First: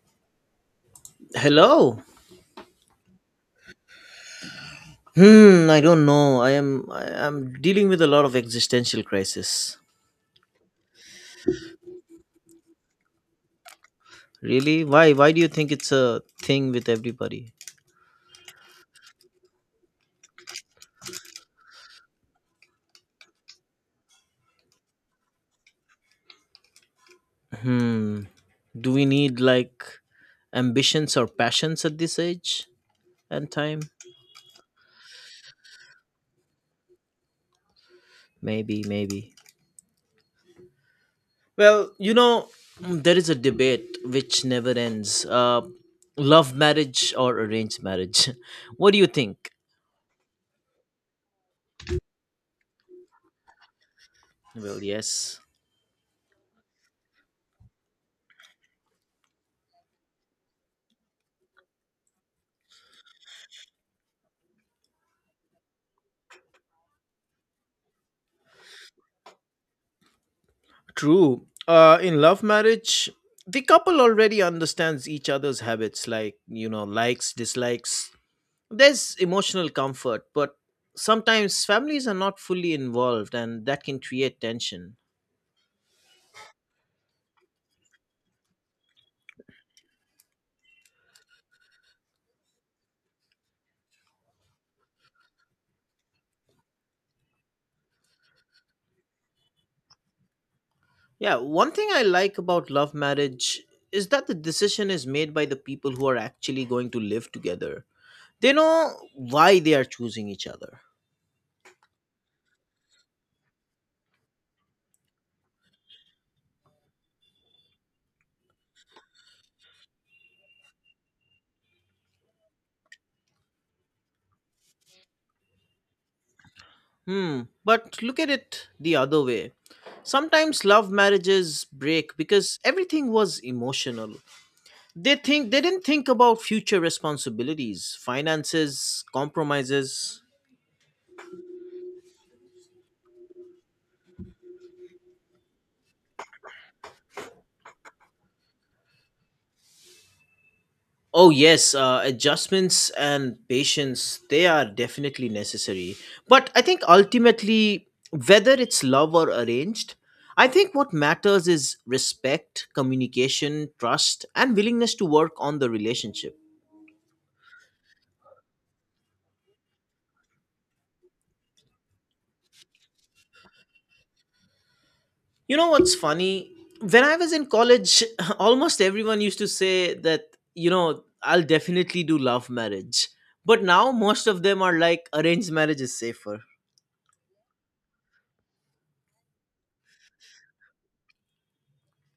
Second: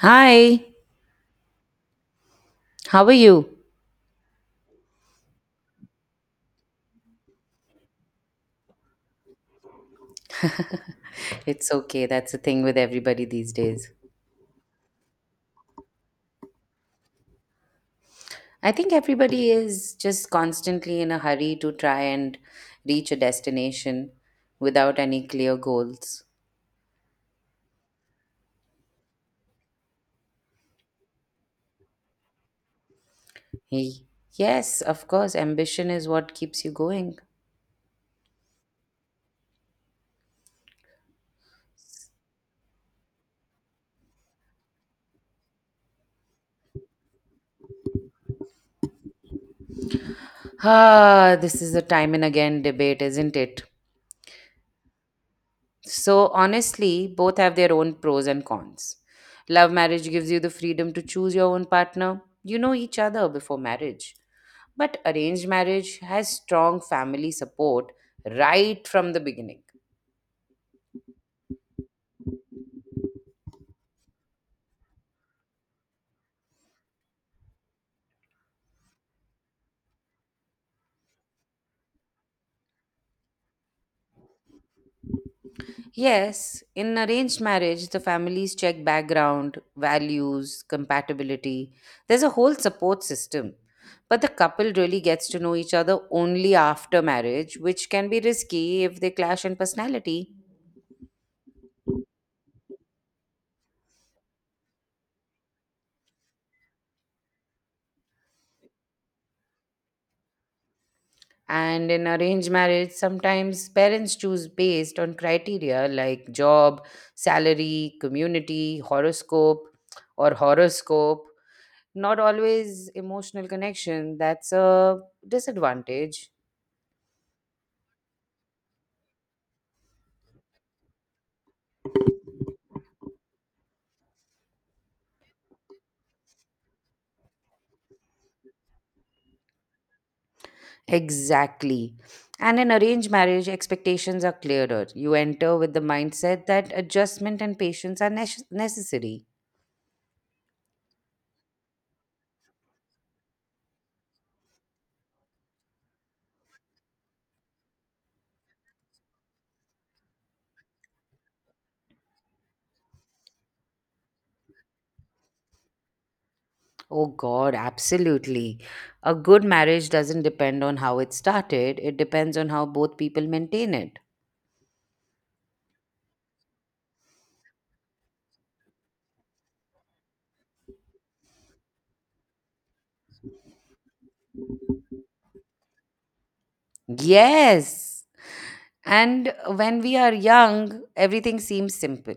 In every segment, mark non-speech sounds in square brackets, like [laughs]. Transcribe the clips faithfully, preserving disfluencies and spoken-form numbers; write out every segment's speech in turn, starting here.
Hi, Hello. how are you? Hmm, I don't know. I am I am dealing with a lot of existential crisis. It's okay. That's the thing with everybody these days. Really? Why why do you think it's a thing with everybody? I think everybody is just constantly in a hurry to try and reach a destination without any clear goals. Hmm. Do we need like ambitions or passions at this age and time? Hey, yes, of course, ambition is what keeps you going. Maybe, maybe. Well, you know, mm, there is a debate which never ends. Uh love marriage or arranged marriage. [laughs] What do you think? Ah, this is a time and again debate, isn't it? Well, yes. So, honestly, both have their own pros and cons. Love marriage gives you the freedom to choose your own partner. You know each other before marriage. But arranged marriage has strong family support right from the beginning. True. Uh, in love marriage, the couple already understands each other's habits, like, you know, likes, dislikes. There's emotional comfort, but sometimes families are not fully involved, and that can create tension. Yes, in arranged marriage, the families check background, values, compatibility. There's a whole support system. But the couple really gets to know each other only after marriage, which can be risky if they clash in personality. Yeah, one thing I like about love marriage is that the decision is made by the people who are actually going to live together. They know why they are choosing each other. And in arranged marriage, sometimes parents choose based on criteria like job, salary, community, horoscope, or horoscope, not always emotional connection. That's a disadvantage. Hmm. But look at it the other way. Sometimes love marriages break because everything was emotional. They think they didn't think about future responsibilities, finances, compromises. Exactly. And in arranged marriage, expectations are clearer. You enter with the mindset that adjustment and patience are nes- necessary. Oh yes, uh, adjustments and patience they are definitely necessary. But I think ultimately whether it's love or arranged, I think what matters is respect, communication, trust and willingness to work on the relationship. Oh God, absolutely. A good marriage doesn't depend on how it started, it depends on how both people maintain it. You know what's funny? When I was in college, [laughs] almost everyone used to say that, you know, I'll definitely do love marriage. But now most of them are like, arranged marriage is safer. Yes. And when we are young, everything seems simple.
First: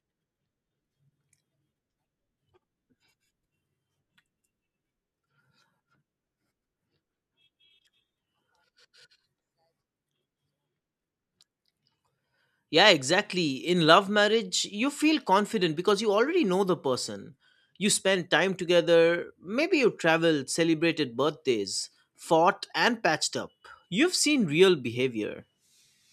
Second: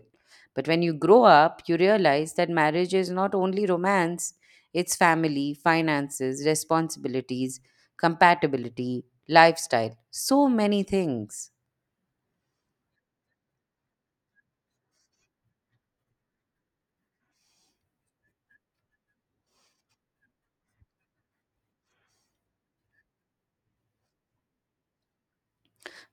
But when you grow up, you realize that marriage is not only romance, it's family, finances, responsibilities, compatibility, lifestyle, so many things. Yeah, exactly. In love marriage, you feel confident because you already know the person. You spend time together, maybe you traveled, celebrated birthdays, fought, and patched up. You've seen real behavior.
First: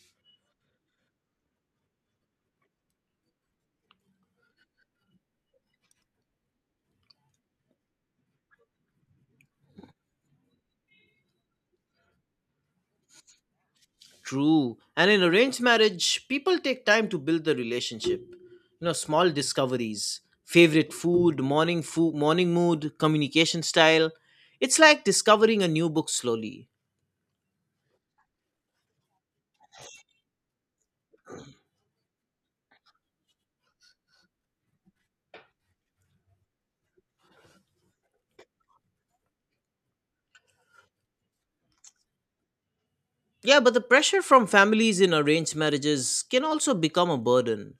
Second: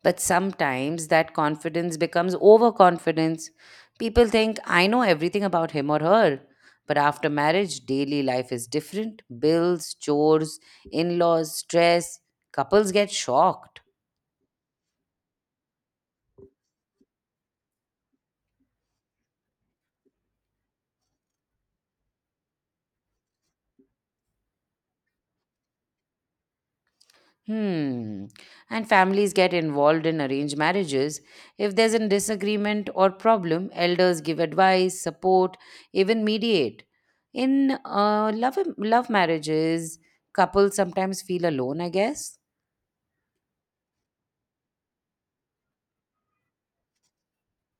But sometimes that confidence becomes overconfidence. People think, I know everything about him or her. But after marriage, daily life is different bills, chores, in laws, stress. Couples get shocked. True. And in arranged marriage, people take time to build the relationship. You know, small discoveries, favorite food, morning food, morning mood, communication style. It's like discovering a new book slowly. Hmm. And families get involved in arranged marriages. If there's a disagreement or problem, elders give advice, support, even mediate. In uh, love, love marriages, couples sometimes feel alone, I guess. Yeah, but the pressure from families in arranged marriages can also become a burden.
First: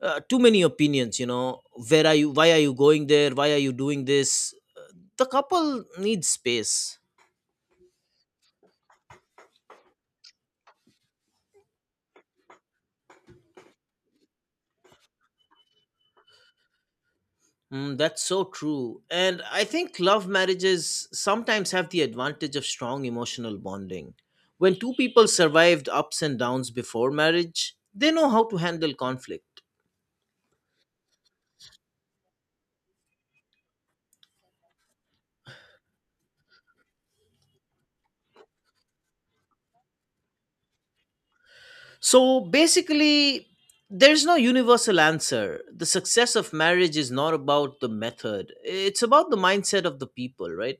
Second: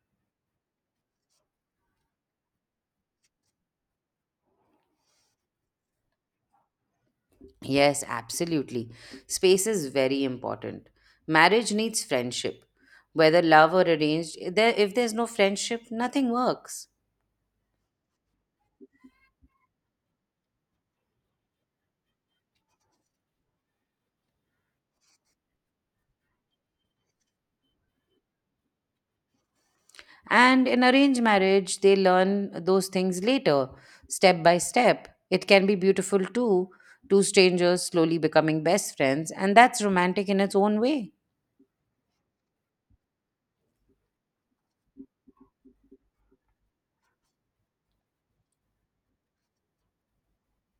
Uh, too many opinions, you know. Where are you? Why are you going there? Why are you doing this? The couple needs space. Yes, absolutely. Space is very important. Marriage needs friendship. Whether love or arranged, if there- if there's no friendship, nothing works. Mm, that's so true. And I think love marriages sometimes have the advantage of strong emotional bonding. When two people survived ups and downs before marriage, they know how to handle conflict. And in arranged marriage, they learn those things later, step by step. It can be beautiful too, two strangers slowly becoming best friends, and that's romantic in its own way. So basically, there's no universal answer. The success of marriage is not about the method, it's about the mindset of the people, right?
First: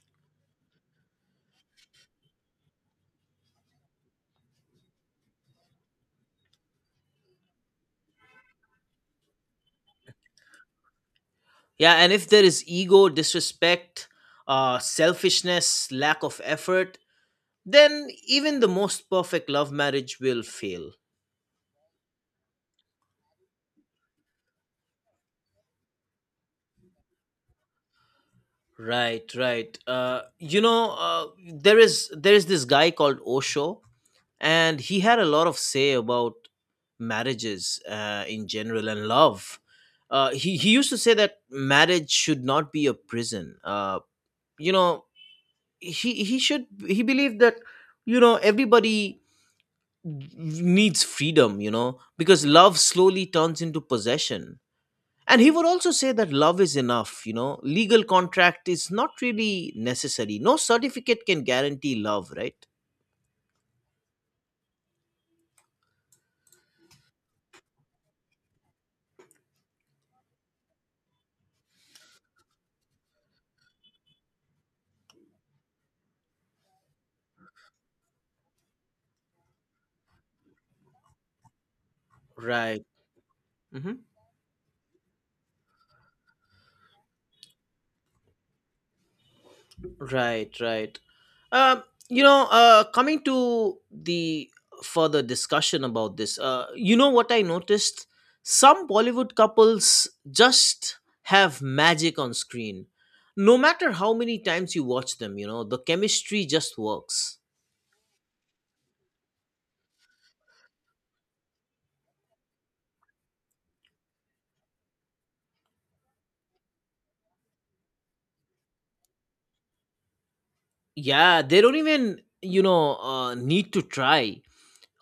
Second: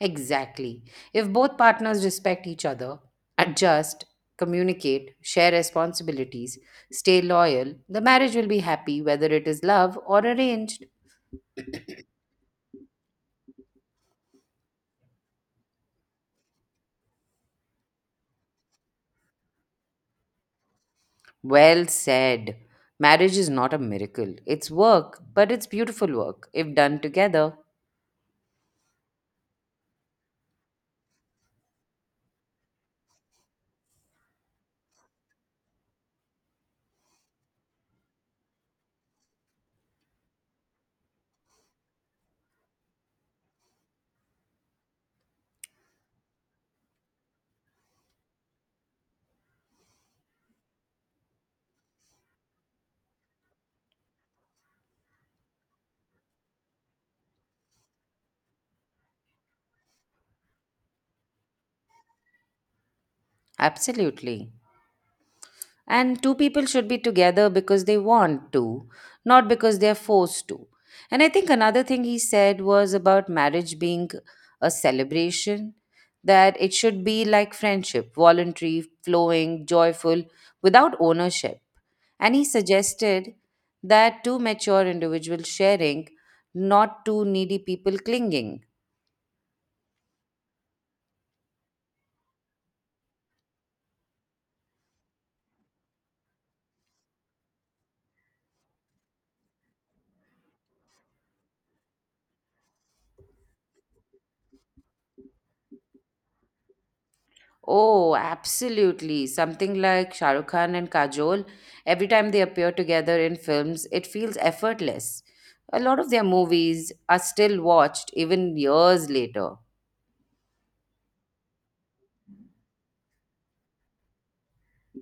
Exactly. If both partners respect each other, adjust, communicate, share responsibilities, stay loyal, the marriage will be happy whether it is love or arranged. Yeah, and if there is ego, disrespect, uh, selfishness, lack of effort, then even the most perfect love marriage will fail. Well said. Marriage is not a miracle. It's work, but it's beautiful work if done together. Right, right. Uh, you know, uh, there is there is this guy called Osho, and he had a lot of say about marriages uh, in general and love. Uh, he he used to say that marriage should not be a prison. Uh, you know, he he should he believed that you know everybody needs freedom. You know, because love slowly turns into possession. And he would also say that love is enough, you know, legal contract is not really necessary. No certificate can guarantee love, right? Absolutely. And two people should be together because they want to, not because they're forced to. And I think another thing he said was about marriage being a celebration, that it should be like friendship, voluntary, flowing, joyful, without ownership. And he Right. suggested Hmm. that two mature individuals sharing, not two needy people clinging. Right, right. Um, you know, uh, coming to the further discussion about this, uh, you know what I noticed? Some Bollywood couples just have magic on screen. No matter how many times you watch them, you know, the chemistry just works. Oh, absolutely. Something like Shah Rukh Khan and Kajol, every time they appear together in films, it feels effortless. A lot of their movies are still watched even years later. Yeah, they don't even, you know, uh, need to try.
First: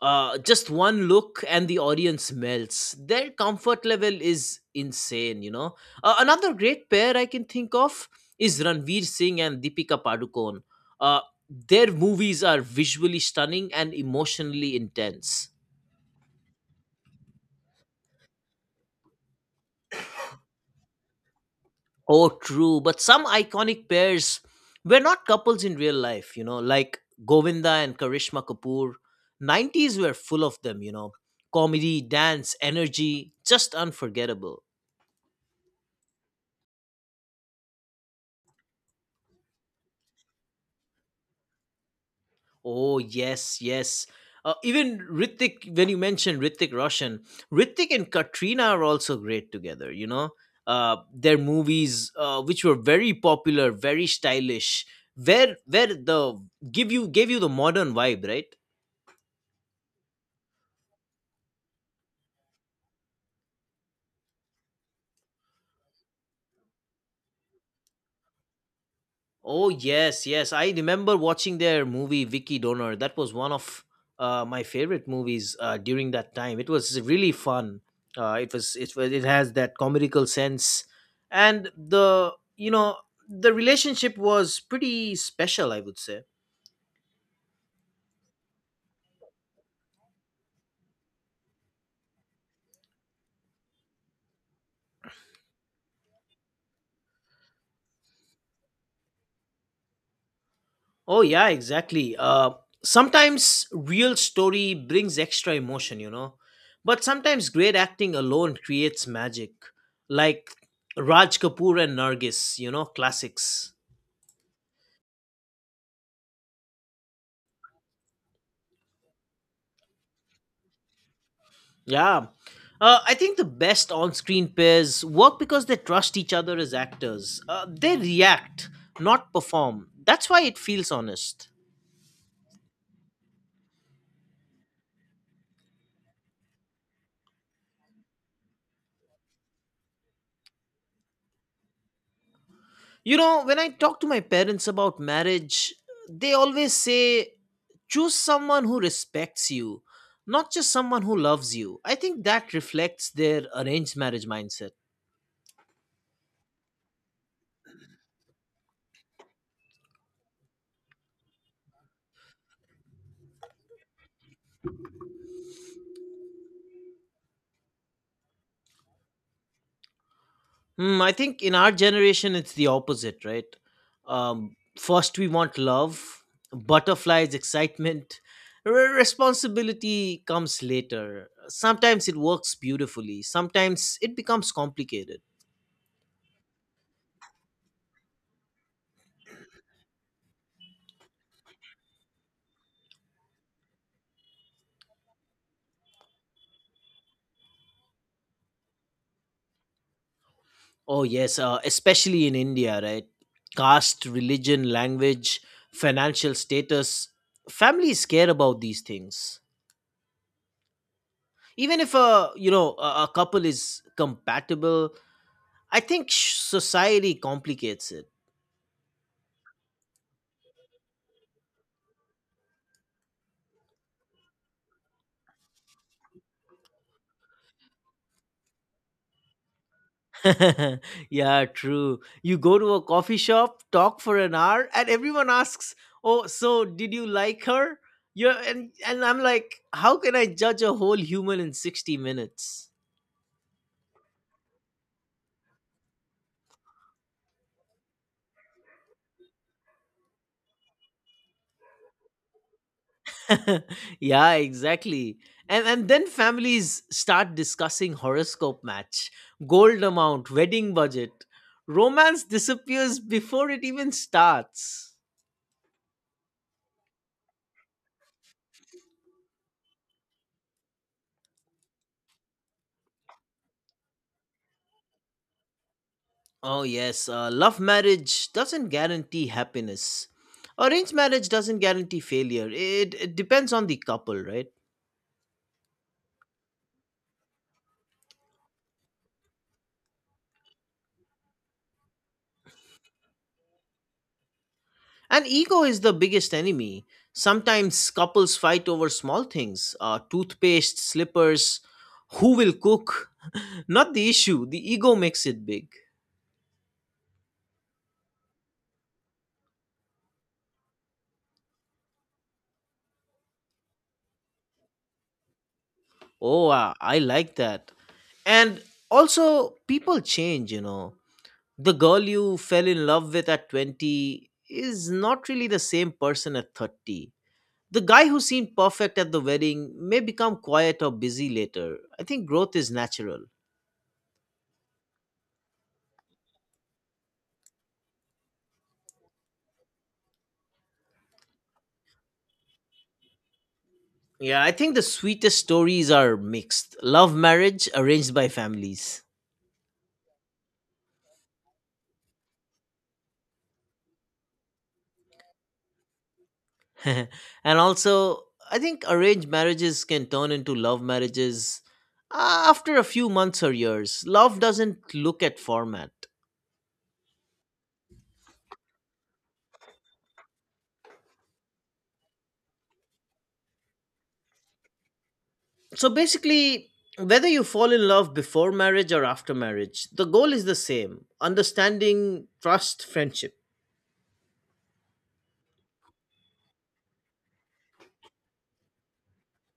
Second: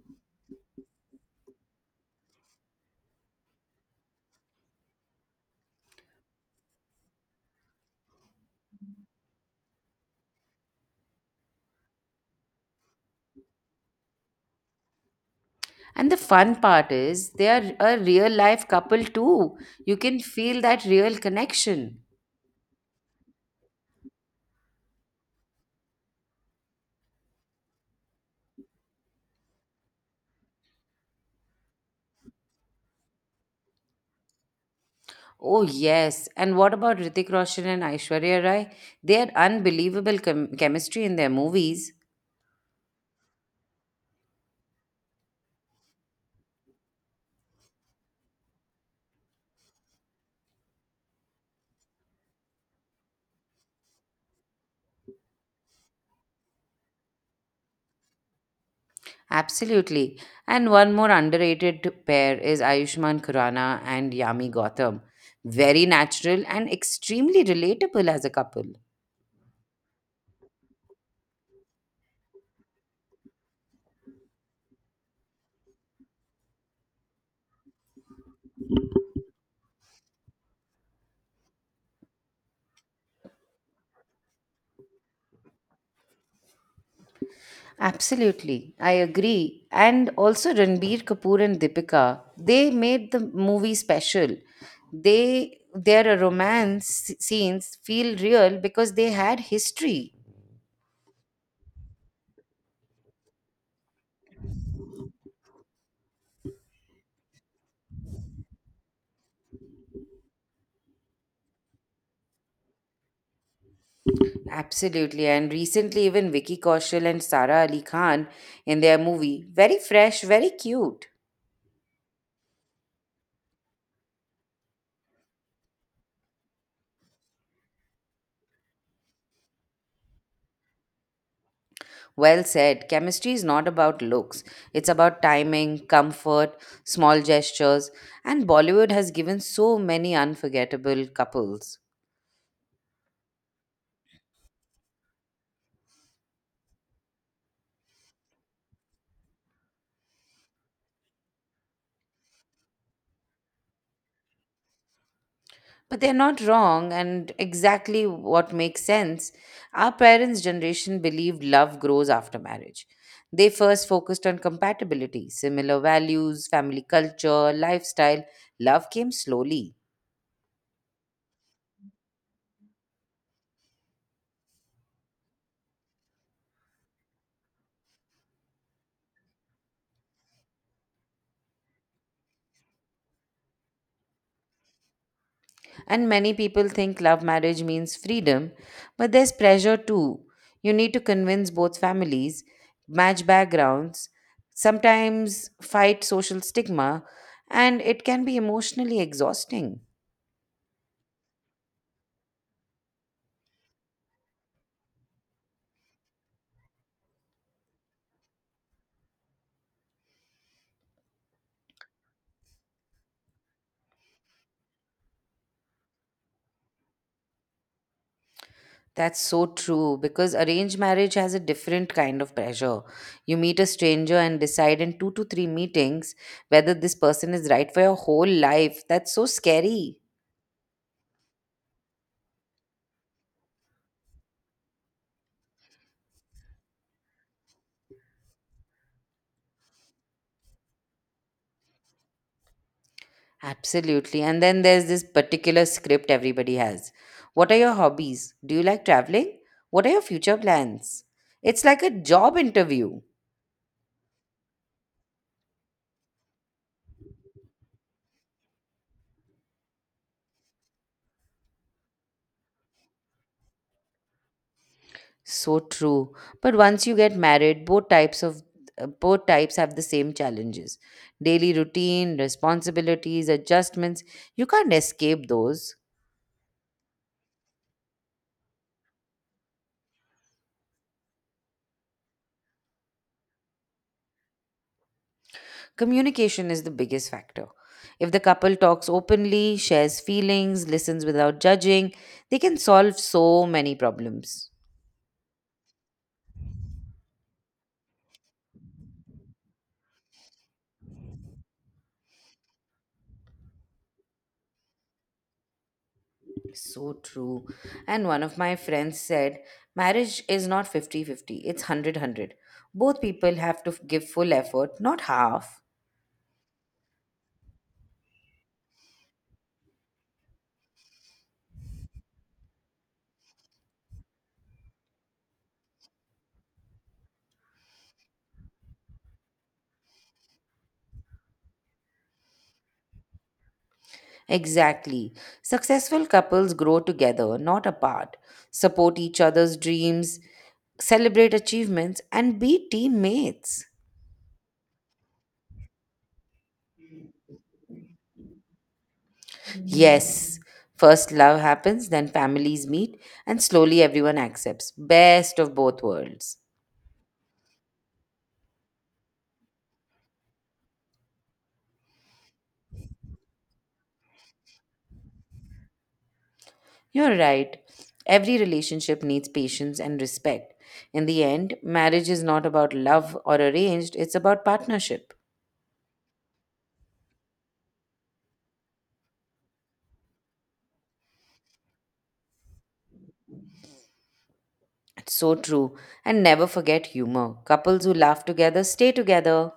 uh, just one look and the audience melts. Their comfort level is insane, you know. Uh, another great pair I can think of is Ranveer Singh and Deepika Padukone. Uh, their movies are visually stunning and emotionally intense. And the fun part is, they are a real life couple too. You can feel that real connection. Oh, true. But some iconic pairs were not couples in real life, you know, like Govinda and Karishma Kapoor. nineties were full of them, you know. Comedy, dance, energy, just unforgettable. Oh, yes. And what about Ritik Roshan and Aishwarya Rai? They had unbelievable chem- chemistry in their movies. Oh yes, yes. Uh, even Ritik, when you mentioned Ritik Roshan, Ritik and Katrina are also great together. You know, uh, their movies, uh, which were very popular, very stylish, where where the give you gave you the modern vibe, right? Absolutely. And one more underrated pair is Ayushmann Khurrana and Yami Gautam. Very natural and extremely relatable as a couple. Oh yes, yes. I remember watching their movie Vicky Donor. That was one of uh, my favorite movies uh, during that time. It was really fun. Uh, it was it was it has that comical sense, and the you know the relationship was pretty special. I would say. Absolutely, I agree. And also Ranbir Kapoor and Deepika, they made the movie special. They their romance scenes feel real because they had history. Oh, yeah, exactly. Uh, sometimes real story brings extra emotion, you know. But sometimes great acting alone creates magic. Like Raj Kapoor and Nargis, you know, classics. Absolutely, and recently even Vicky Kaushal and Sara Ali Khan in their movie, very fresh, very cute. Yeah. Uh, I think the best on screen pairs work because they trust each other as actors. Uh, they react, not perform. That's why it feels honest. Well said. Chemistry is not about looks, it's about timing, comfort, small gestures, and Bollywood has given so many unforgettable couples. You know, when I talk to my parents about marriage, they always say, choose someone who respects you, not just someone who loves you. I think that reflects their arranged marriage mindset. But they're not wrong, and exactly what makes sense. Our parents' generation believed love grows after marriage. They first focused on compatibility, similar values, family culture, lifestyle. Love came slowly. Hmm, I think in our generation, it's the opposite, right? Um, first, we want love, butterflies, excitement. Re- responsibility comes later. Sometimes it works beautifully, sometimes it becomes complicated. And many people think love marriage means freedom, but there's pressure too. You need to convince both families, match backgrounds, sometimes fight social stigma, and it can be emotionally exhausting. Oh, yes, uh, especially in India, right? Caste, religion, language, financial status. Families care about these things. Even if a you know a, a couple is compatible, I think sh- society complicates That's so true because arranged marriage has a different kind of pressure. You meet a stranger and decide in two to three meetings whether this person is right for your whole life. That's so scary. it. [laughs] Yeah, true. You go to a coffee shop, talk for an hour, and everyone asks, "Oh, so did you like her?" You're, and and I'm like, how can I judge a whole human in sixty minutes? Absolutely. And then there's this particular script everybody has. What are your hobbies? Do you like traveling? What are your future plans? It's like a job interview. [laughs] Yeah, exactly. And and then families start discussing horoscope match, gold amount, wedding budget. Romance disappears before it even starts. So true. But once you get married, both types of uh, both types have the same challenges. Daily routine, responsibilities, adjustments. You can't escape those. Oh yes, uh, love marriage doesn't guarantee happiness. Arranged marriage doesn't guarantee failure. It, it depends on the couple, right? Communication is the biggest factor. If the couple talks openly, shares feelings, listens without judging, they can solve so many problems. And ego is the biggest enemy. Sometimes couples fight over small things uh, toothpaste, slippers, who will cook. [laughs] Not the issue, the ego makes it big. So true. And one of my friends said, marriage is not fifty-fifty; it's hundred-hundred. Both people have to give full effort, not half. Oh, uh, I like that. And also, people change, you know. The girl you fell in love with at twenty is not really the same person at thirty. The guy who seemed perfect at the wedding may become quiet or busy later. I think growth is natural. Exactly. Successful couples grow together, not apart, support each other's dreams, celebrate achievements, and be teammates. Yeah, I think the sweetest stories are mixed. Love marriage arranged by families. Yes, first love happens, then families meet, and slowly everyone accepts. Best of both worlds. [laughs] And also, I think arranged marriages can turn into love marriages uh, after a few months or years. Love doesn't look at format. You're right. Every relationship needs patience and respect. In the end, marriage is not about love or arranged, it's about partnership. So basically, whether you fall in love before marriage or after marriage, the goal is the same understanding, trust, friendship. It's so true. And never forget humor. Couples who laugh together stay together.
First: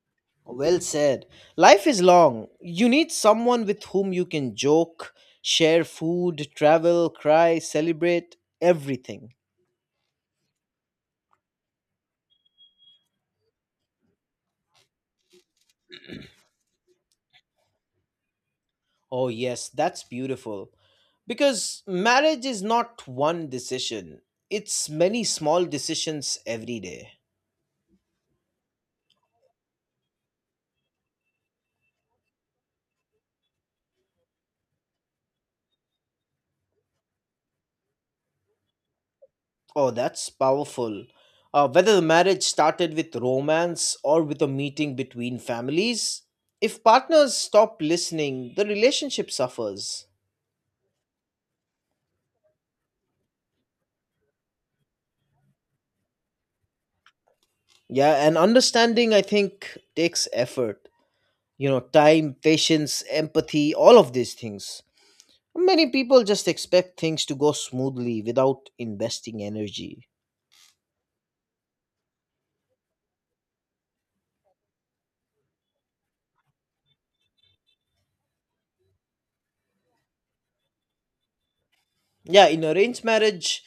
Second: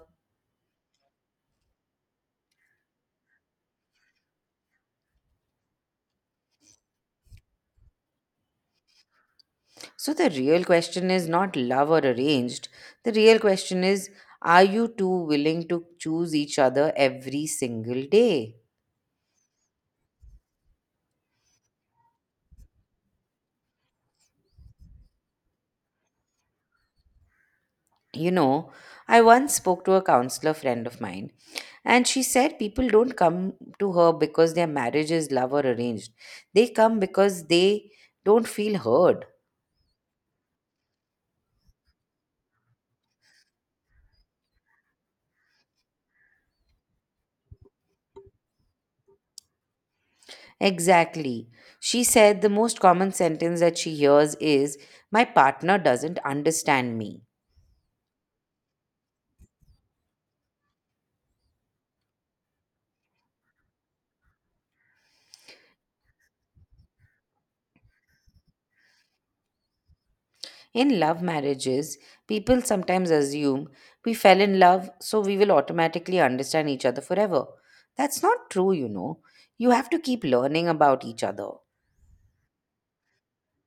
Well said. Life is long. You need someone with whom you can joke, share food, travel, cry, celebrate, everything. So the real question is not love or arranged. The real question is, are you two willing to choose each other every single day? Oh, yes, that's beautiful. Because marriage is not one decision, it's many small decisions every day. You know, I once spoke to a counselor friend of mine, and she said people don't come to her because their marriage is love or arranged. They come because they don't feel heard. Oh, that's powerful. Uh, whether the marriage started with romance or with a meeting between families, if partners stop listening, the relationship suffers. Exactly. She said the most common sentence that she hears is, my partner doesn't understand me. Yeah, and understanding, I think, takes effort. You know, time, patience, empathy, all of these things. Many people just expect things to go smoothly without investing energy. In love marriages, people sometimes assume we fell in love, so we will automatically understand each other forever. That's not true, you know. You have to keep learning about each other. Yeah, in arranged marriage,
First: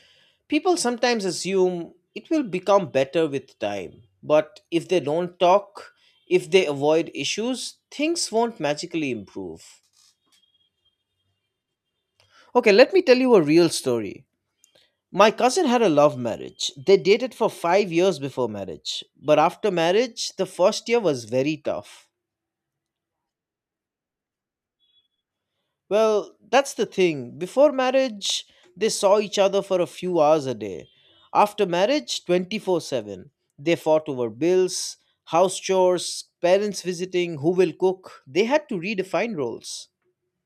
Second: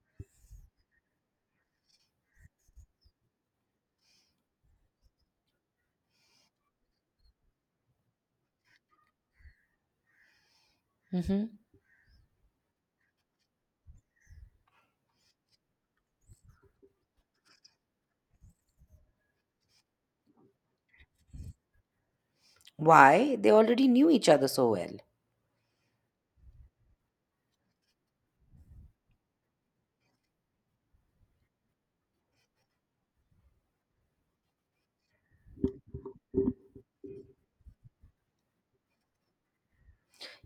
people sometimes assume it will become better with time. But if they don't talk, if they avoid issues, things won't magically improve. Hmm Okay, let me tell you a real story. My cousin had a love marriage. They dated for five years before marriage. But after marriage, the first year was very tough. Why? They already knew each other so well. Well, that's the thing. Before marriage, they saw each other for a few hours a day. After marriage, twenty four seven. They fought over bills, house chores, parents visiting, who will cook. They had to redefine roles.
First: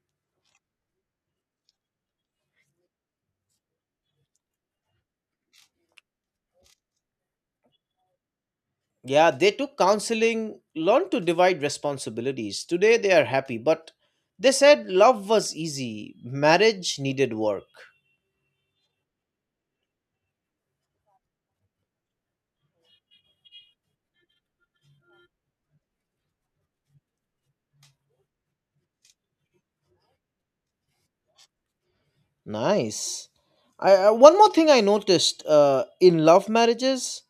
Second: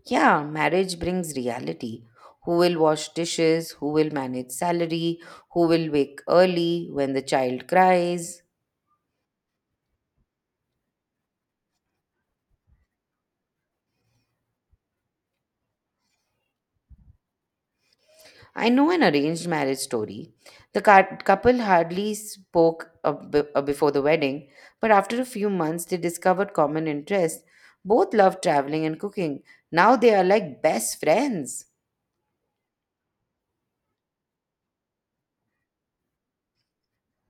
Yeah, marriage brings reality. Who will wash dishes? Who will manage salary? Who will wake early when the child cries? Yeah, they took counseling, learned to divide responsibilities. Today they are happy, but they said love was easy, marriage needed work. I know an arranged marriage story. The cou- couple hardly spoke a b- a before the wedding, but after a few months, they discovered common interests. Both loved traveling and cooking. Now they are like best friends. Nice. I, I- one more thing I noticed uh, in love marriages,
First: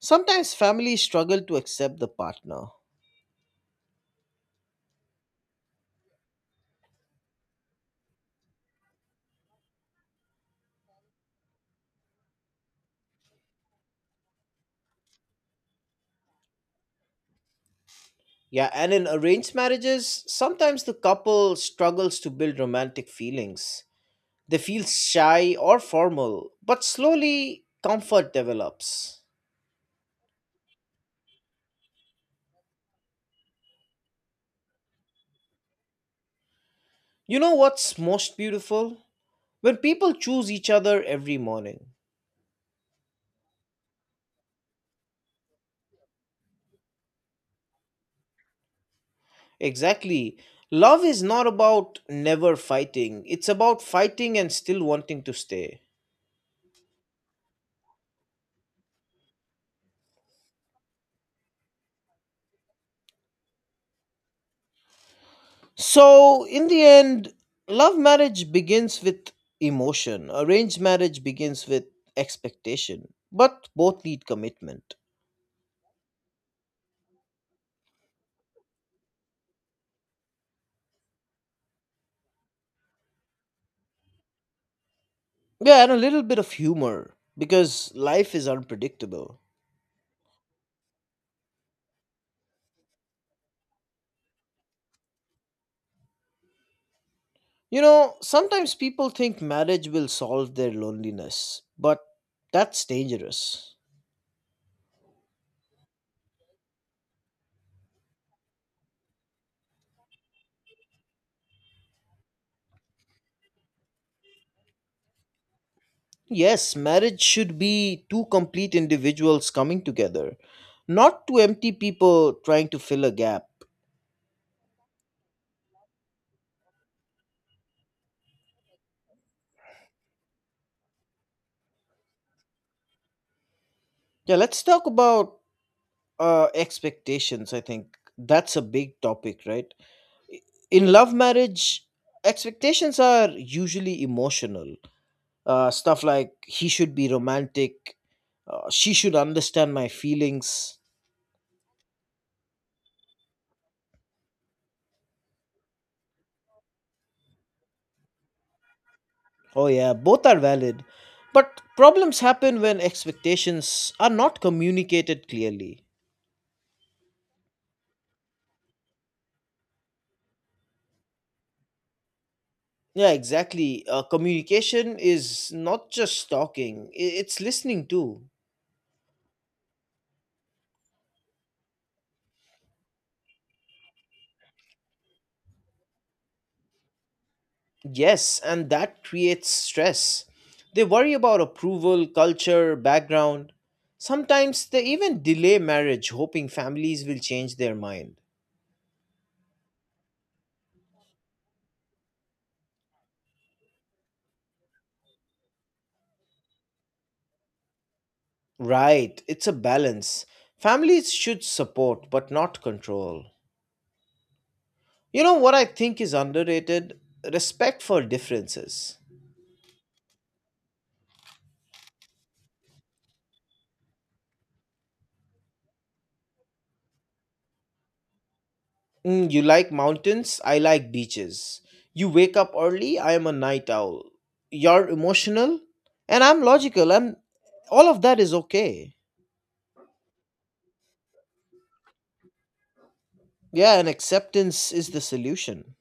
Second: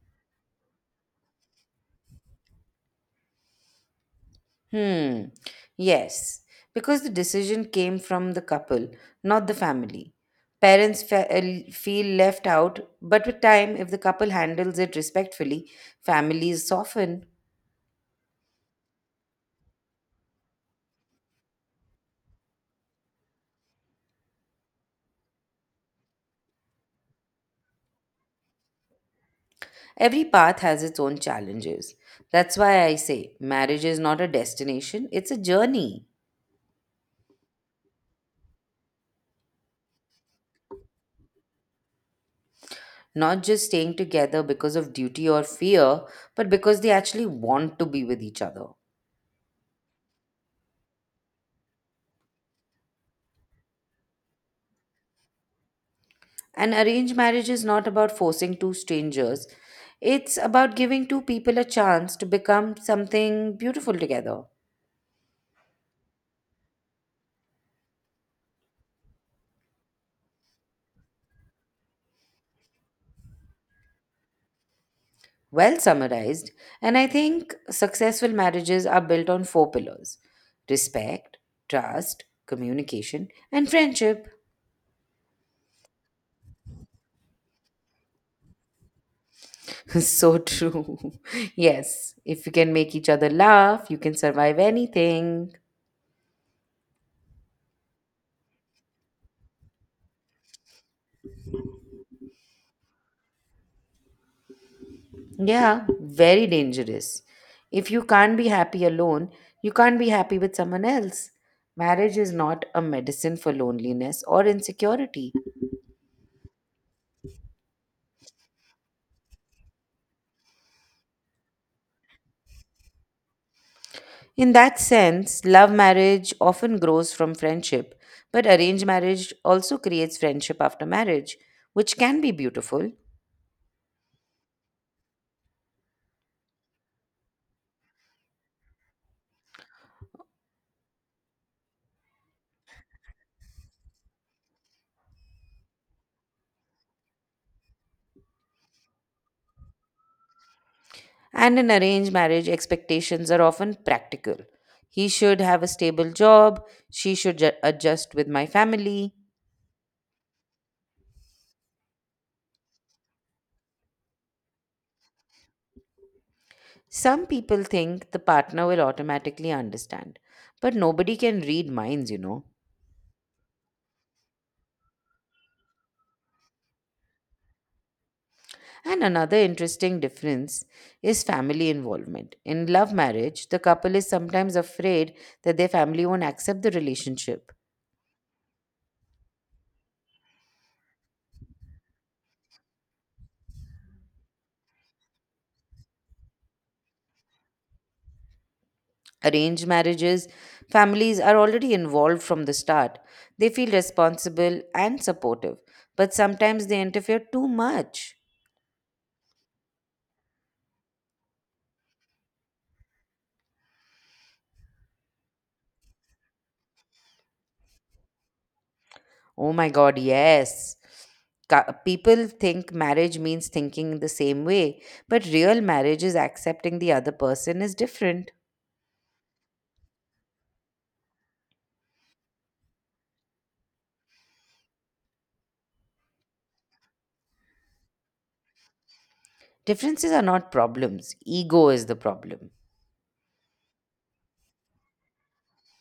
sometimes families struggle to accept the partner. Hmm. Yes, because the decision came from the couple, not the family. Parents fe- feel left out, but with time, if the couple handles it respectfully, families soften. Yeah, and in arranged marriages, sometimes the couple struggles to build romantic feelings. They feel shy or formal, but slowly comfort develops. Every path has its own challenges. That's why I say marriage is not a destination, it's a journey. You know what's most beautiful? When people choose each other every morning. Not just staying together because of duty or fear, but because they actually want to be with each other. Exactly. Love is not about never fighting, it's about fighting and still wanting to stay. An arranged marriage is not about forcing two strangers, it's about giving two people a chance to become something beautiful together. So, in the end, love marriage begins with emotion, arranged marriage begins with expectation, but both need commitment. Well summarized, and I think successful marriages are built on four pillars: respect, trust, communication, and friendship. Yeah, and a little bit of humor because life is unpredictable. [laughs] so true. [laughs] yes, if you can make each other laugh, you can survive anything. You know, sometimes people think marriage will solve their loneliness, but that's dangerous. Yeah, very dangerous. If you can't be happy alone, you can't be happy with someone else. Marriage is not a medicine for loneliness or insecurity. Yes, marriage should be two complete individuals coming together, not two empty people trying to fill a gap. In that sense, love marriage often grows from friendship, but arranged marriage also creates friendship after marriage, which can be beautiful. Yeah, let's talk about uh expectations. I think that's a big topic, right? I- in love marriage, expectations are usually emotional uh stuff like he should be romantic uh, she should understand my feelings. And in arranged marriage, expectations are often practical. He should have a stable job, she should ju- adjust with my family. Oh yeah, both are valid, but problems happen when expectations are not communicated clearly. Some people think the partner will automatically understand, but nobody can read minds, you know. Yeah, exactly. Uh, communication is not just talking, i- it's listening too. And another interesting difference is family involvement. In love marriage, the couple is sometimes afraid that their family won't accept the relationship. Yes, and that creates stress. They worry about approval, culture, background. Sometimes they even delay marriage, hoping families will change their mind. Arranged marriages, families are already involved from the start. They feel responsible and supportive, but sometimes they interfere too much. Right, it's a balance. Families should support, but not control. You know what I think is underrated? Respect for differences. Oh my God, yes. Ca- People think marriage means thinking the same way, but real marriage is accepting the other person is different. Mm, you like mountains, I like beaches. You wake up early, I am a night owl. You're emotional, and I'm logical, and all of that is okay. Differences are not problems, ego is the problem. Yeah, and acceptance is the solution.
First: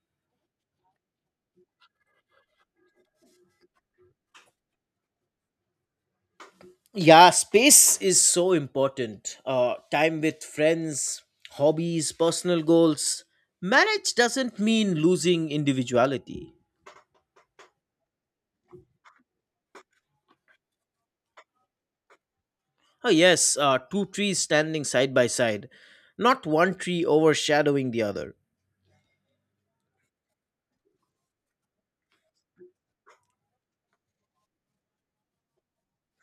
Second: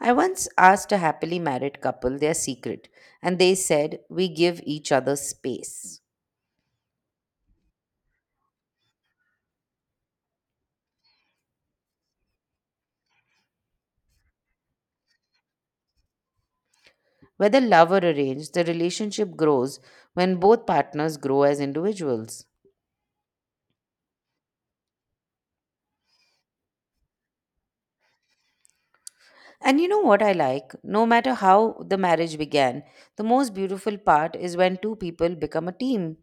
I once asked a happily married couple their secret, and they said, we give each other space. Yeah, space is so important. Uh, time with friends, hobbies, personal goals. Marriage doesn't mean losing individuality. Whether love or arranged, the relationship grows when both partners grow as individuals. Oh, yes, uh, two trees standing side by side, not one tree overshadowing the other. And you know what I like? No matter how the marriage began, the most beautiful part is when two people become a team.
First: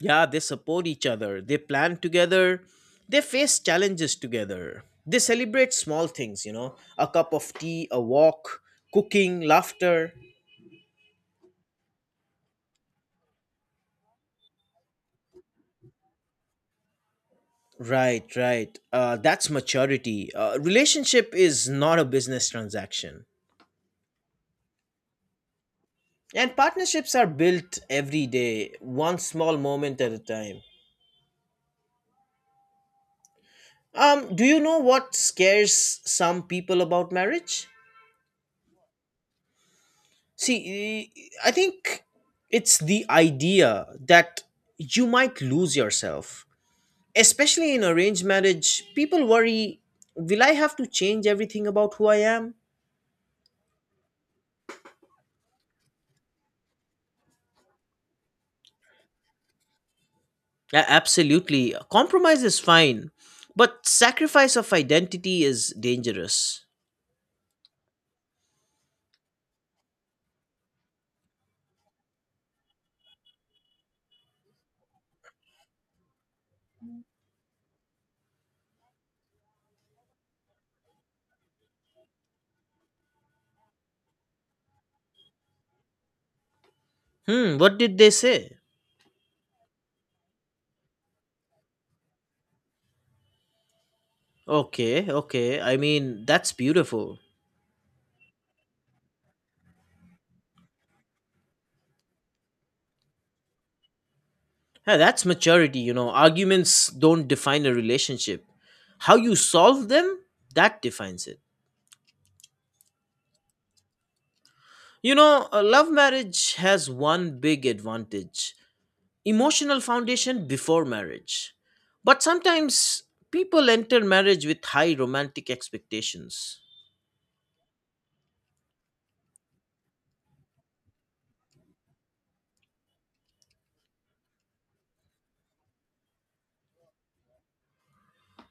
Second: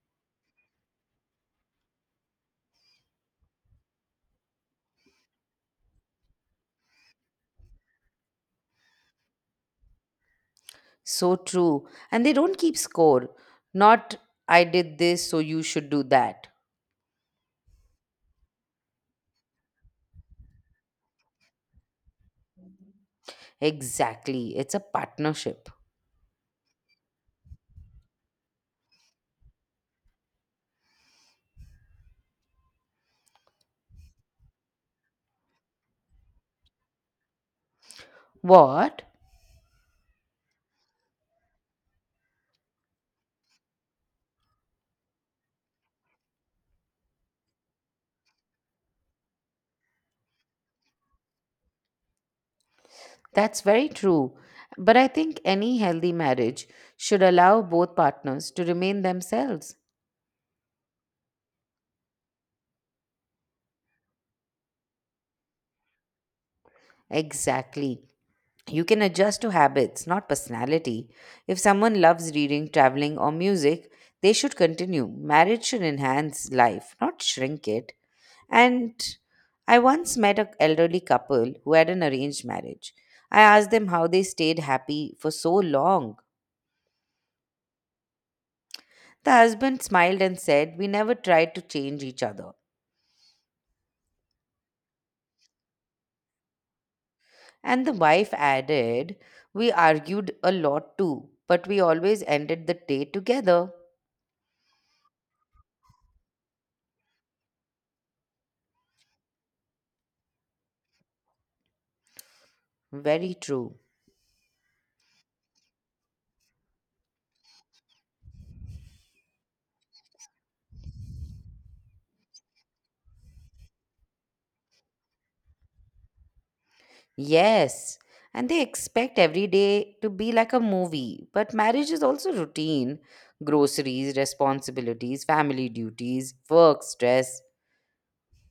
Yeah, they support each other, they plan together, they face challenges together. They celebrate small things, you know, a cup of tea, a walk, cooking, laughter. So true. And they don't keep score. Not, I did this, so you should do that. Right, right. Uh, that's maturity. Uh, relationship is not a business transaction. Exactly. It's a partnership. And partnerships are built every day, one small moment at a time. Um, do you know what scares some people about marriage? What? See, eh, I think it's the idea that you might lose yourself. Especially in arranged marriage, people worry, will I have to change everything about who I am? That's very true. But I think any healthy marriage should allow both partners to remain themselves. Yeah, absolutely. Compromise is fine, but sacrifice of identity is dangerous. Exactly. You can adjust to habits, not personality. If someone loves reading, traveling, or music, they should continue. Marriage should enhance life, not shrink it. And I once met an elderly couple who had an arranged marriage. I asked them how they stayed happy for so long. Hmm, what did they say? The husband smiled and said, we never tried to change each other. Okay, okay. I mean, that's beautiful. And the wife added, we argued a lot too, but we always ended the day together. Yeah, that's maturity, you know. Arguments don't define a relationship. How you solve them, that defines it. Very true. You know, a love marriage has one big advantage, emotional foundation before marriage. But sometimes people enter marriage with high romantic expectations. Yes. And they expect every day to be like a movie, but marriage is also routine: groceries, responsibilities, family duties, work, stress.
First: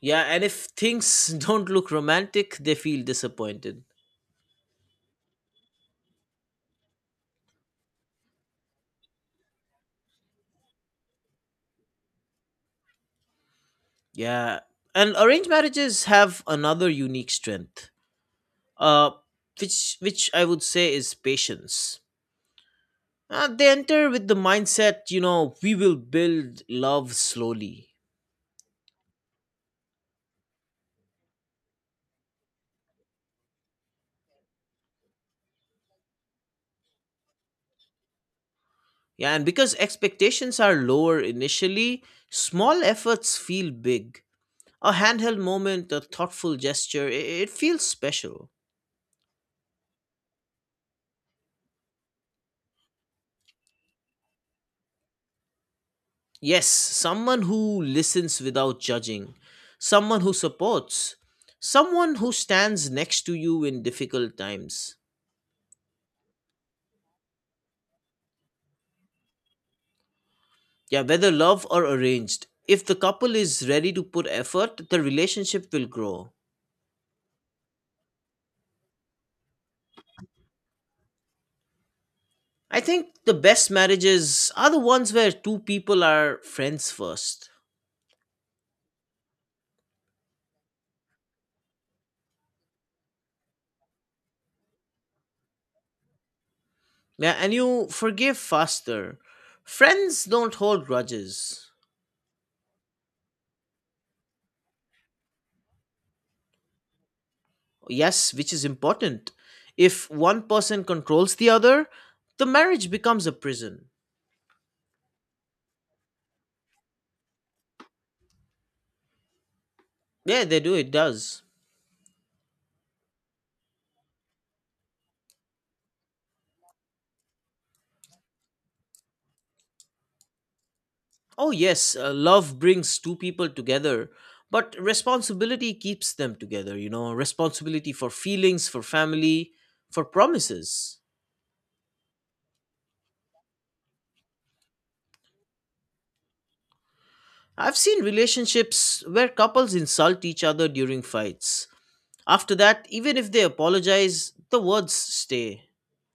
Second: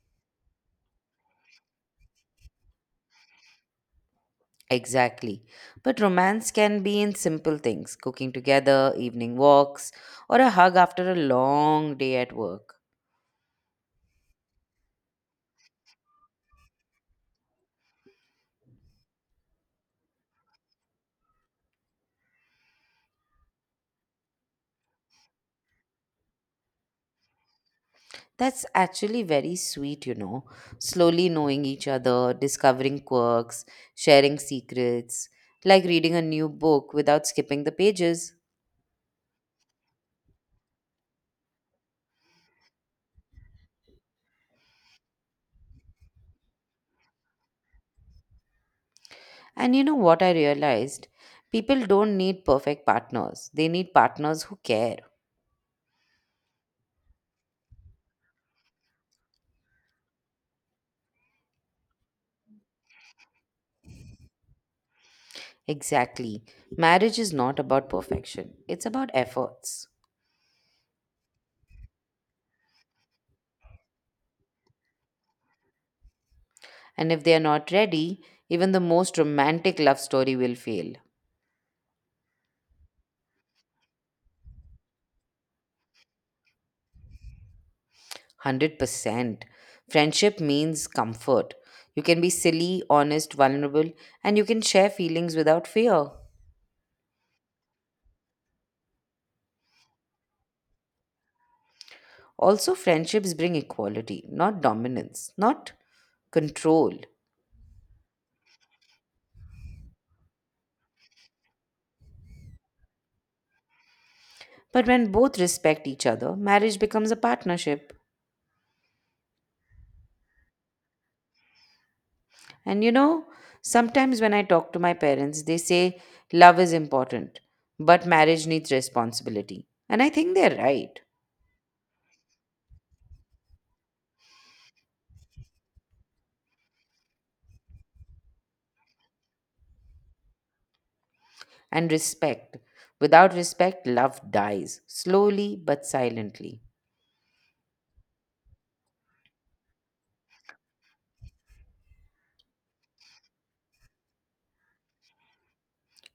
Yeah, and if things [laughs] don't look romantic, they feel disappointed. Exactly. But romance can be in simple things: cooking together, evening walks, or a hug after a long day at work. Yeah. And arranged marriages have another unique strength. Uh which which I would say is patience. Uh, they enter with the mindset, you know, we will build love slowly. That's actually very sweet, you know. Slowly knowing each other, discovering quirks, sharing secrets, like reading a new book without skipping the pages. Yeah, and because expectations are lower initially, small efforts feel big. A handheld moment, a thoughtful gesture, it, it feels special. And you know what I realized? People don't need perfect partners, they need partners who care. Yes, someone who listens without judging, someone who supports, someone who stands next to you in difficult times. Exactly. Marriage is not about perfection, it's about efforts. Yeah, whether love or arranged, if the couple is ready to put effort, the relationship will grow. And if they are not ready, even the most romantic love story will fail. I think the best marriages are the ones where two people are friends first. one hundred percent. Friendship means comfort. You can be silly, honest, vulnerable, and you can share feelings without fear. Yeah, and you forgive faster. Friends don't hold grudges. Also, friendships bring equality, not dominance, not control. Yes, which is important. If one person controls the other, the marriage becomes a prison. But when both respect each other, marriage becomes a partnership. Yeah, they do, it does. And you know, sometimes when I talk to my parents, they say love is important, but marriage needs responsibility. And I think they're right. Oh, yes, uh, love brings two people together, but responsibility keeps them together, you know, responsibility for feelings, for family, for promises. And respect. Without respect, love dies, slowly but silently. I've seen relationships where couples insult each other during fights. After that, even if they apologize, the words stay.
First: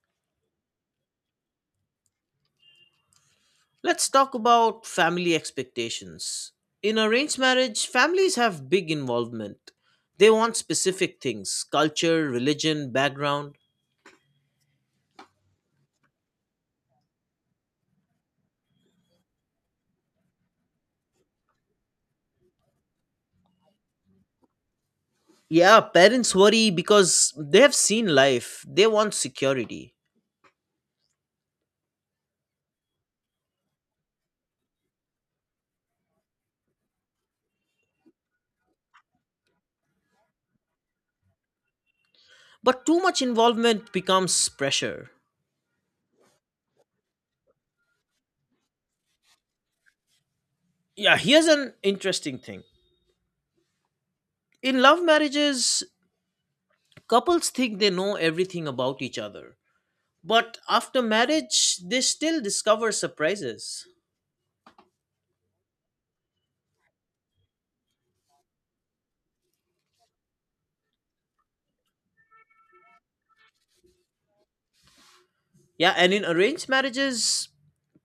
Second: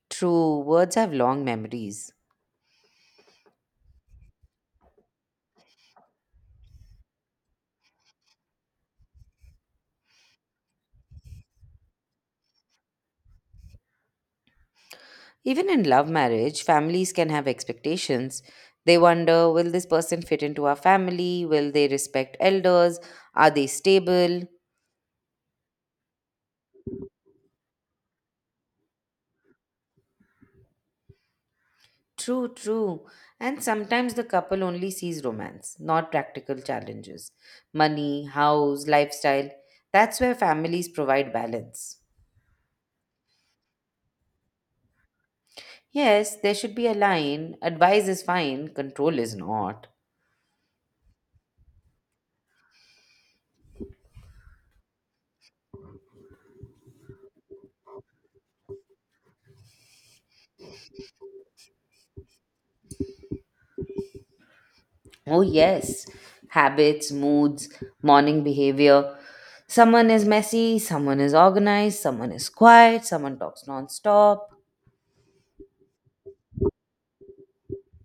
True, words have long memories. Let's talk about family expectations. In arranged marriage, families have big involvement. They want specific things, culture, religion, background. Even in love marriage, families can have expectations. They wonder, will this person fit into our family? Will they respect elders? Are they stable? Yeah, parents worry because they have seen life, they want security. True, true. And sometimes the couple only sees romance, not practical challenges. Money, house, lifestyle. That's where families provide balance. But too much involvement becomes pressure. Yes, there should be a line. Advice is fine, control is not. Yeah, here's an interesting thing. In love marriages, couples think they know everything about each other. But after marriage, they still discover surprises. Oh, yes. Habits, moods, morning behavior. Someone is messy, someone is organized, someone is quiet, someone talks non-stop. Yeah, and in arranged marriages,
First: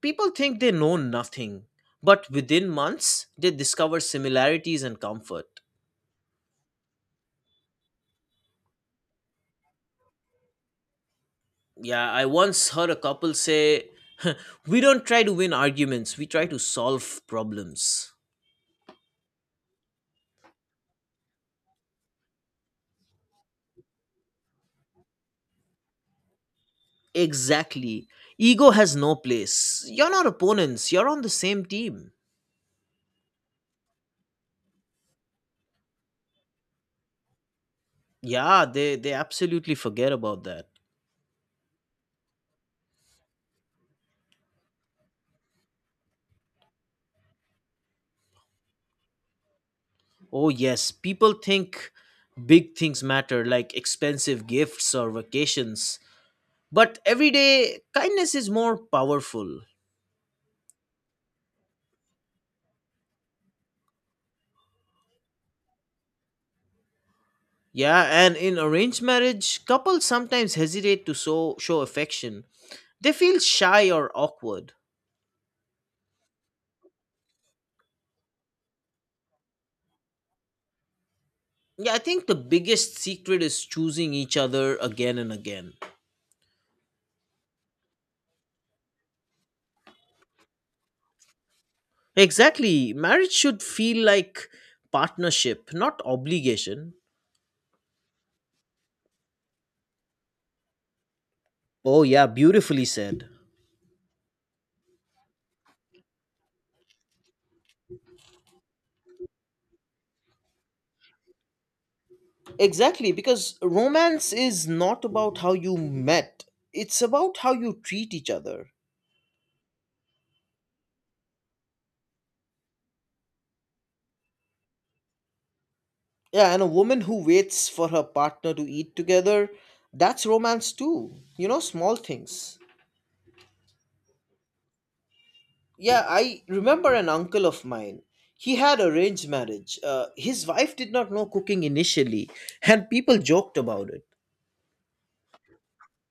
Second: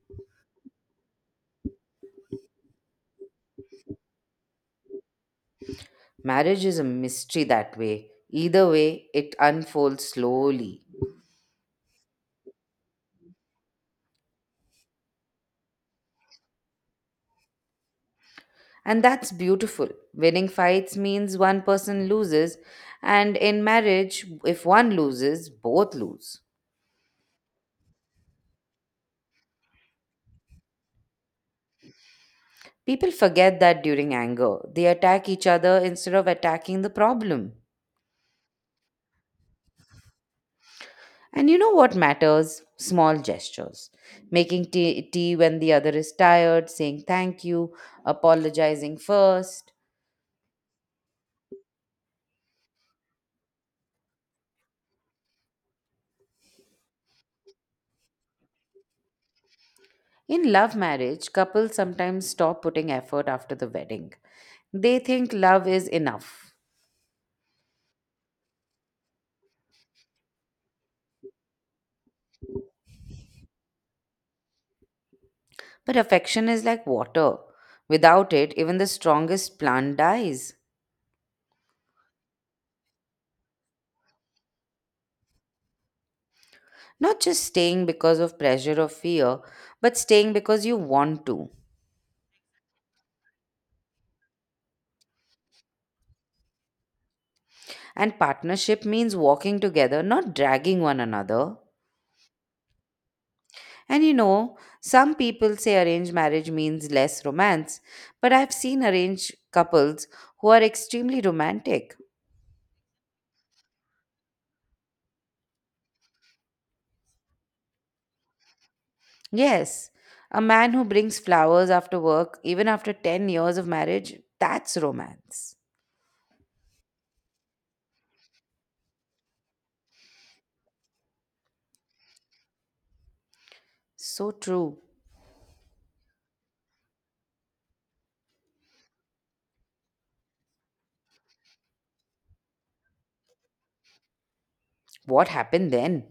people think they know nothing, but within months, they discover similarities and comfort. Marriage is a mystery that way. Either way, it unfolds slowly. Yeah, I once heard a couple say, [laughs] we don't try to win arguments, we try to solve problems. And that's beautiful. Winning fights means one person loses, and in marriage, if one loses, both lose. Exactly. Ego has no place. You're not opponents, you're on the same team. People forget that during anger, they attack each other instead of attacking the problem. Yeah, they, they absolutely forget about that. And you know what matters? Small gestures. Making tea, tea when the other is tired, saying thank you, apologizing first. Oh, yes, people think big things matter, like expensive gifts or vacations. But every day, kindness is more powerful. In love marriage, couples sometimes stop putting effort after the wedding. They think love is enough. Yeah, and in arranged marriage, couples sometimes hesitate to show, show affection. They feel shy or awkward. But affection is like water. Without it, even the strongest plant dies. Yeah, I think the biggest secret is choosing each other again and again. Not just staying because of pressure or fear, but staying because you want to. Exactly. Marriage should feel like partnership, not obligation. And partnership means walking together, not dragging one another. Oh, yeah, beautifully said. And you know, some people say arranged marriage means less romance, but I've seen arranged couples who are extremely romantic. Exactly, because romance is not about how you met, it's about how you treat each other. Yes, a man who brings flowers after work, even after ten years of marriage, that's romance. Yeah, and a woman who waits for her partner to eat together, that's romance too. You know, small things. So true. Yeah, I remember an uncle of mine. He had arranged marriage. Uh, his wife did not know cooking initially, and people joked about it. What happened then?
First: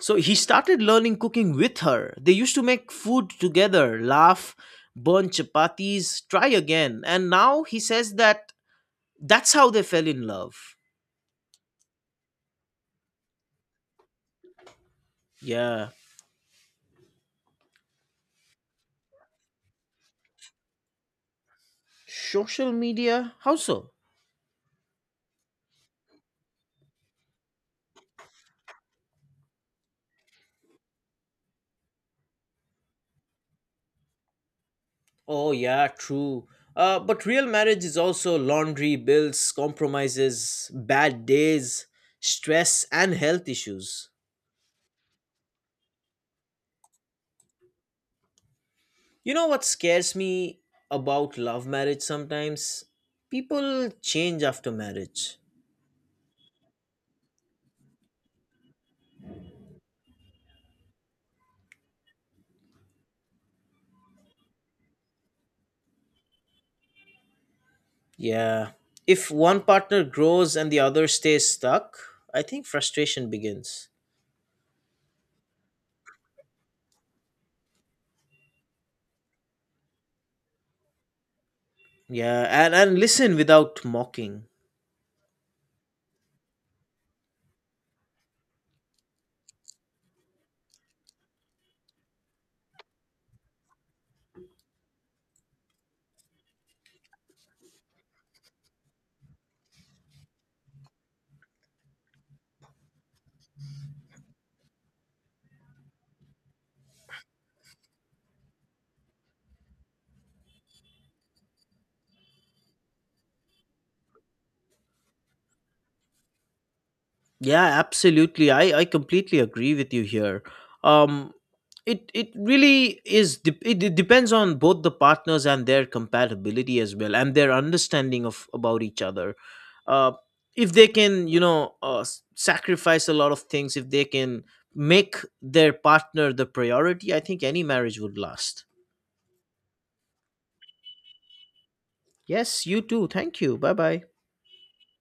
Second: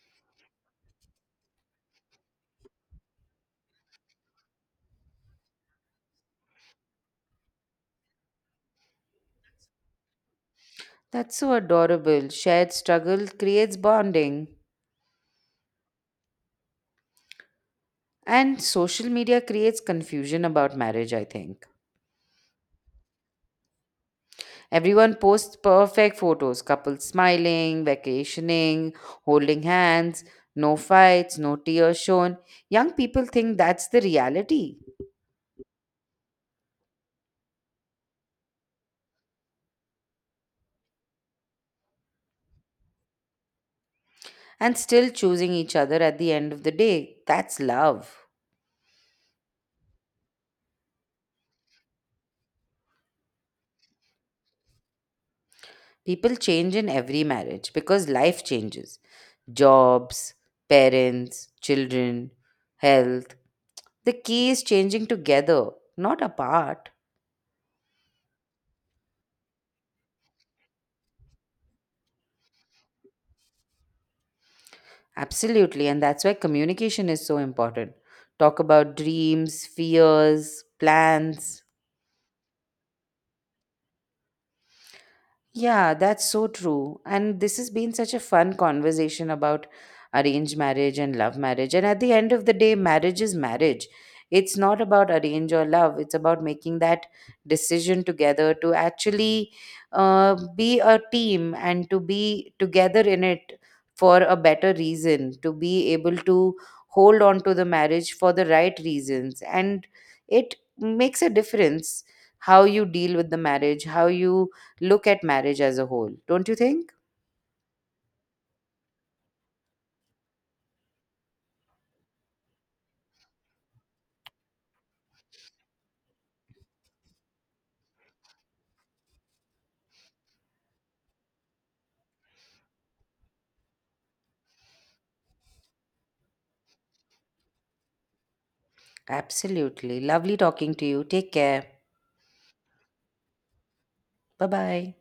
So he started learning cooking with her. They used to make food together, laugh, burn chapatis, try again. And now he says that that's how they fell in love. That's so adorable. Shared struggle creates bonding. Yeah. And social media creates confusion about marriage, I think. Social media? How so? Everyone posts perfect photos, couples smiling, vacationing, holding hands, no fights, no tears shown. Young people think that's the reality, Oh, yeah, true. Uh, but real marriage is also laundry, bills, compromises, bad days, stress, and health issues. and still choosing each other at the end of the day. That's love. You know what scares me about love marriage sometimes? People change after marriage. People change in every marriage because life changes, jobs, parents, children, health. The key is changing together, not apart. Yeah. If one partner grows and the other stays stuck, I think frustration begins. Absolutely, and that's why communication is so important. Talk about dreams, fears, plans. Yeah, and, and listen without mocking. Yeah, that's so true. And this has been such a fun conversation about arranged marriage and love marriage. And at the end of the day, marriage is marriage. It's not about arrange or love, it's about making that decision together to actually uh, be a team and to be together in it for a better reason, to be able to hold on to the marriage for the right reasons. And it makes a difference how you deal with the marriage, how you look at marriage as a whole, don't you think? Yeah, absolutely. I I completely agree with you here. Um it it really is de- it, it depends on both the partners and their compatibility as well and their understanding of about each other. Uh if they can, you know, uh, s- sacrifice a lot of things if they can make their partner the priority, I think any marriage would last. Absolutely. Lovely talking to you. Take care. Yes, you too. Thank you. Bye-bye. Bye bye.